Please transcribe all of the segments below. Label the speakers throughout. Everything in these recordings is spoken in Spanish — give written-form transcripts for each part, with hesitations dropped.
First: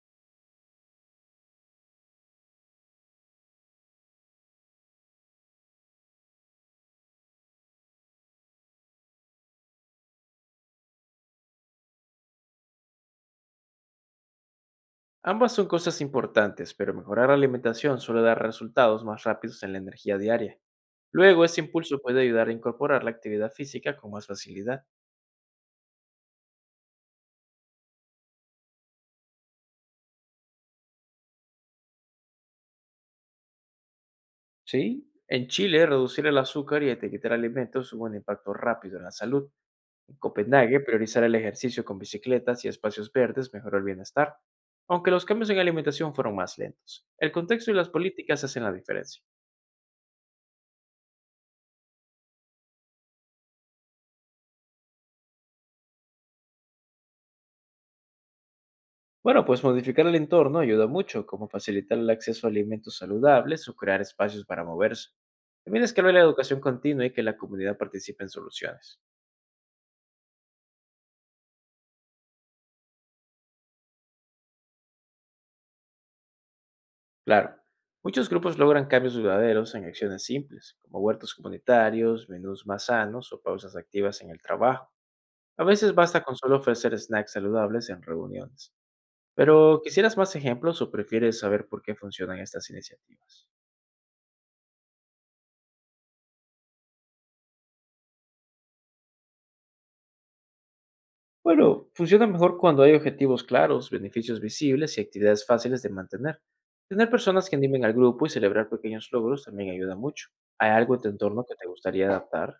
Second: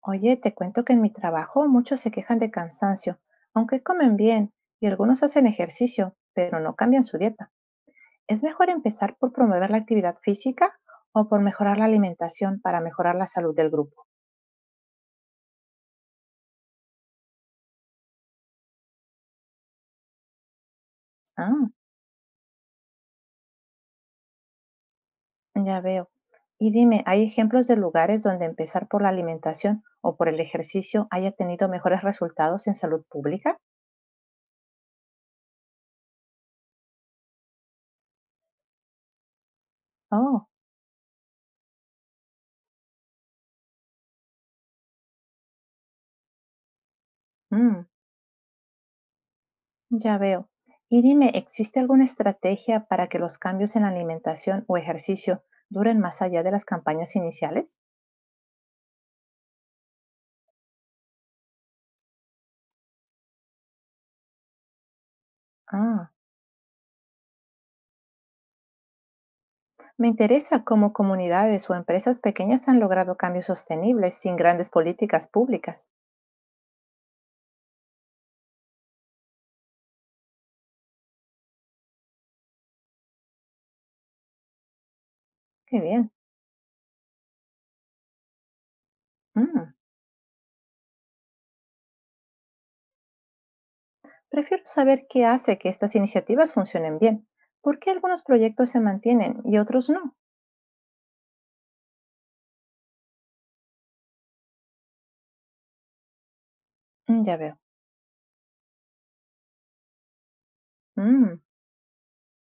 Speaker 1: Oye, te cuento que en mi trabajo muchos se quejan de cansancio, aunque comen bien y algunos hacen ejercicio, pero no cambian su dieta. ¿Es mejor empezar por promover la actividad física o por mejorar la alimentación para mejorar la salud del grupo?
Speaker 2: Ambas son cosas importantes, pero mejorar la alimentación suele dar resultados más rápidos en la energía diaria. Luego, ese
Speaker 1: Ah,
Speaker 2: impulso puede ayudar a incorporar la actividad física con más facilidad.
Speaker 1: ya veo. Y dime, ¿hay ejemplos de lugares donde empezar por la alimentación o por el ejercicio haya tenido mejores resultados en salud pública?
Speaker 2: ¿Sí? En Chile, reducir el azúcar y etiquetar alimentos hubo un impacto rápido en la salud. En
Speaker 1: Oh,
Speaker 2: Copenhague, priorizar el ejercicio con bicicletas y espacios verdes mejoró el bienestar, aunque los cambios en alimentación fueron más lentos. El contexto y
Speaker 1: mm.
Speaker 2: las políticas hacen la diferencia.
Speaker 1: Ya veo. Y dime, ¿existe alguna estrategia para que los cambios en la alimentación o ejercicio duren más allá de las campañas iniciales?
Speaker 2: Bueno, pues modificar el entorno ayuda mucho, como facilitar el acceso a alimentos saludables o crear espacios para moverse. También es
Speaker 1: Ah,
Speaker 2: clave la educación continua y que la comunidad participe en soluciones.
Speaker 1: me interesa cómo comunidades o empresas pequeñas han logrado cambios sostenibles sin grandes políticas públicas.
Speaker 2: Claro, muchos grupos logran cambios duraderos en acciones simples, como huertos comunitarios, menús más sanos o pausas activas en el trabajo. A
Speaker 1: Qué
Speaker 2: veces
Speaker 1: bien.
Speaker 2: basta con solo ofrecer snacks saludables en reuniones.
Speaker 1: Mm.
Speaker 2: Pero, ¿quisieras más ejemplos o prefieres saber por qué funcionan estas iniciativas?
Speaker 1: Prefiero saber qué hace que estas iniciativas funcionen bien. ¿Por qué algunos proyectos se mantienen y otros no?
Speaker 2: Bueno, funciona mejor cuando hay objetivos claros, beneficios visibles y actividades fáciles de mantener. Tener
Speaker 1: Mm, ya
Speaker 2: personas que
Speaker 1: veo.
Speaker 2: animen al grupo y celebrar pequeños logros también ayuda mucho. ¿Hay algo en tu
Speaker 1: Mm.
Speaker 2: entorno que te gustaría adaptar?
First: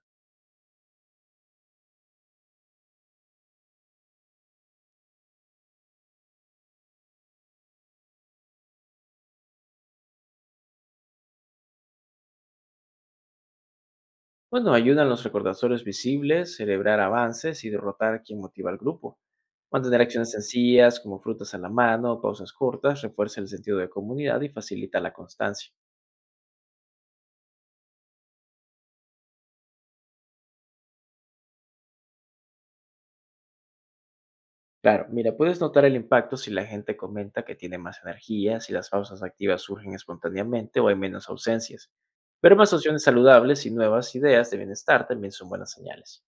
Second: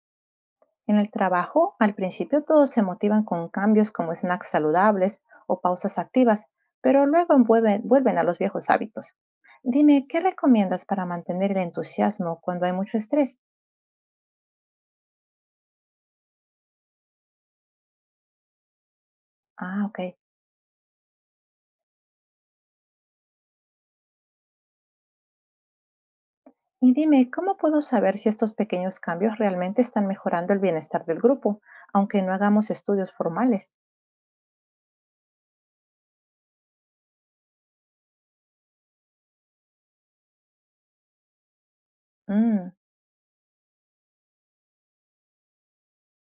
Speaker 1: En el trabajo, al principio todos se motivan con cambios como snacks saludables o pausas activas, pero luego vuelven a los viejos hábitos. Dime, ¿qué recomiendas para mantener el entusiasmo cuando hay mucho estrés?
Speaker 2: Bueno, ayudan los recordatorios visibles, celebrar avances y derrotar a quien motiva al grupo.
Speaker 1: Ah, ok.
Speaker 2: Mantener acciones sencillas como frutas a la mano, pausas cortas, refuerza el sentido de comunidad y facilita la constancia.
Speaker 1: Y dime, ¿cómo puedo saber si estos pequeños cambios realmente están mejorando el bienestar del grupo, aunque no hagamos estudios formales?
Speaker 2: Claro, mira, puedes notar el impacto si la gente comenta que tiene más energía, si las pausas activas surgen espontáneamente o hay menos ausencias. Ver
Speaker 1: Mm.
Speaker 2: más opciones saludables y nuevas ideas de bienestar también son buenas señales.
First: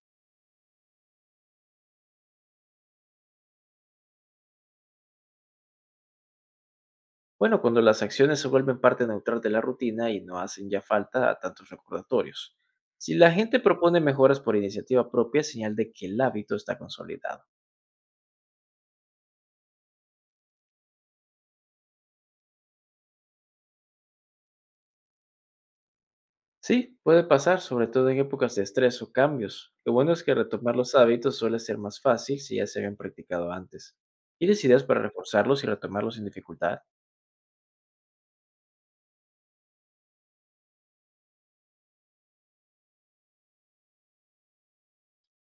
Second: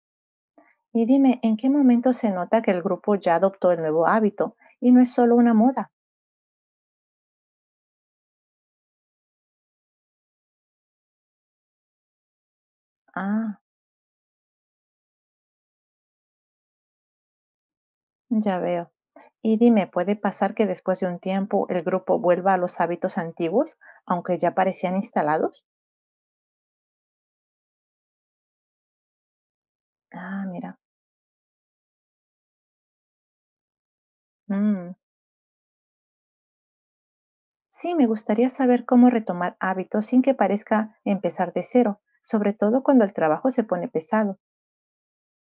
Speaker 1: Y dime, ¿en qué momento se nota que el grupo ya adoptó el nuevo hábito y no es solo una moda?
Speaker 2: Bueno, cuando las acciones se vuelven parte neutral de la rutina y no hacen ya falta a tantos recordatorios. Si la gente
Speaker 1: Ah,
Speaker 2: propone mejoras por iniciativa propia, es señal de que el hábito está consolidado.
Speaker 1: ya veo. Y dime, ¿puede pasar que después de un tiempo el grupo vuelva a los hábitos antiguos, aunque ya parecían instalados?
Speaker 2: Sí, puede pasar, sobre todo en épocas de estrés o cambios. Lo bueno es que
Speaker 1: Ah,
Speaker 2: retomar
Speaker 1: mira.
Speaker 2: los hábitos suele ser más fácil si ya se habían practicado antes. ¿Tienes ideas
Speaker 1: Mm.
Speaker 2: para reforzarlos y retomarlos sin dificultad?
Speaker 1: Sí, me gustaría saber cómo retomar hábitos sin que parezca empezar de cero, sobre todo cuando el trabajo se pone pesado.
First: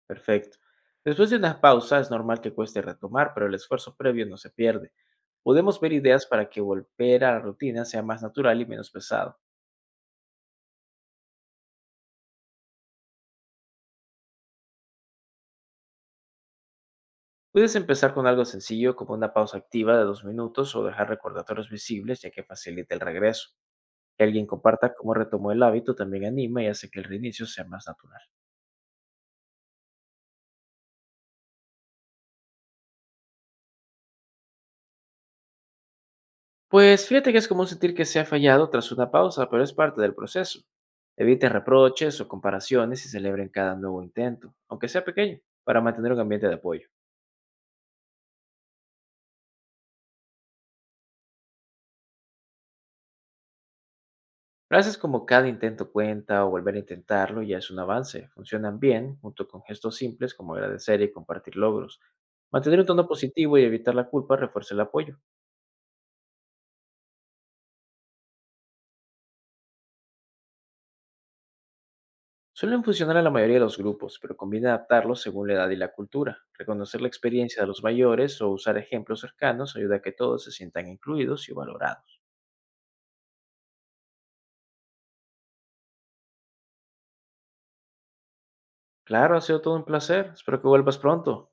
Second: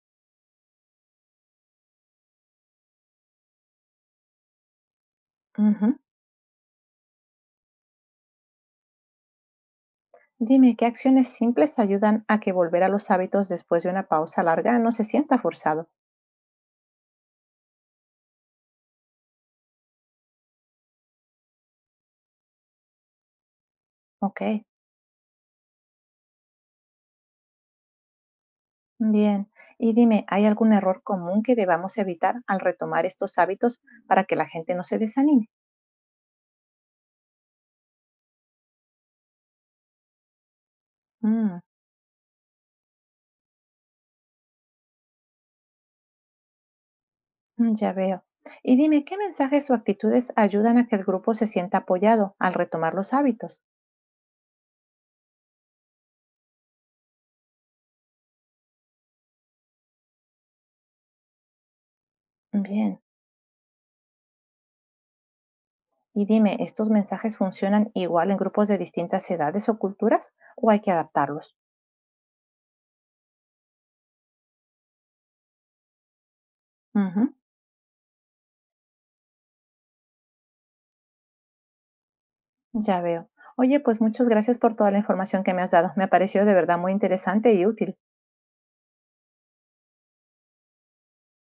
Speaker 2: Perfecto. Después de una pausa es normal que cueste retomar, pero el esfuerzo previo no se pierde. Podemos ver
Speaker 1: Ujú.
Speaker 2: ideas para que volver a la rutina sea más natural y menos pesado.
Speaker 1: Dime, ¿qué acciones simples ayudan a que volver a los hábitos después de una pausa larga no se sienta forzado?
Speaker 2: Puedes empezar con algo sencillo como una pausa activa de 2 minutos o dejar recordatorios visibles ya que facilita el regreso. Que
Speaker 1: Ok,
Speaker 2: alguien comparta cómo retomó el hábito también anima y hace que el reinicio sea más natural.
Speaker 1: bien. Y dime, ¿hay algún error común que debamos evitar al retomar estos hábitos para que la gente no se desanime?
Speaker 2: Pues fíjate que es común sentir que se ha fallado tras una pausa, pero es parte del proceso. Eviten
Speaker 1: Mm,
Speaker 2: reproches o comparaciones y celebren cada nuevo intento, aunque sea pequeño, para mantener un ambiente de apoyo.
Speaker 1: mm, ya veo. Y dime, ¿qué mensajes o actitudes ayudan a que el grupo se sienta apoyado al retomar los hábitos?
Speaker 2: Frases como cada intento cuenta o volver a intentarlo ya es un avance, funcionan bien junto con gestos simples como agradecer y compartir logros. Mantener un
Speaker 1: Bien.
Speaker 2: tono positivo y evitar la culpa refuerza el apoyo.
Speaker 1: Y dime, ¿estos mensajes funcionan igual en grupos de distintas edades o culturas o hay que adaptarlos?
Speaker 2: Suelen funcionar a la mayoría de los grupos, pero conviene adaptarlos según la edad y la cultura. Reconocer la
Speaker 1: Ujú,
Speaker 2: experiencia de los mayores o usar ejemplos cercanos ayuda a que todos se sientan incluidos y valorados.
Speaker 1: ya veo. Oye, pues muchas gracias por toda la información que me has dado. Me pareció de verdad muy interesante y útil.
Speaker 2: Claro, ha sido todo un placer. Espero que vuelvas pronto.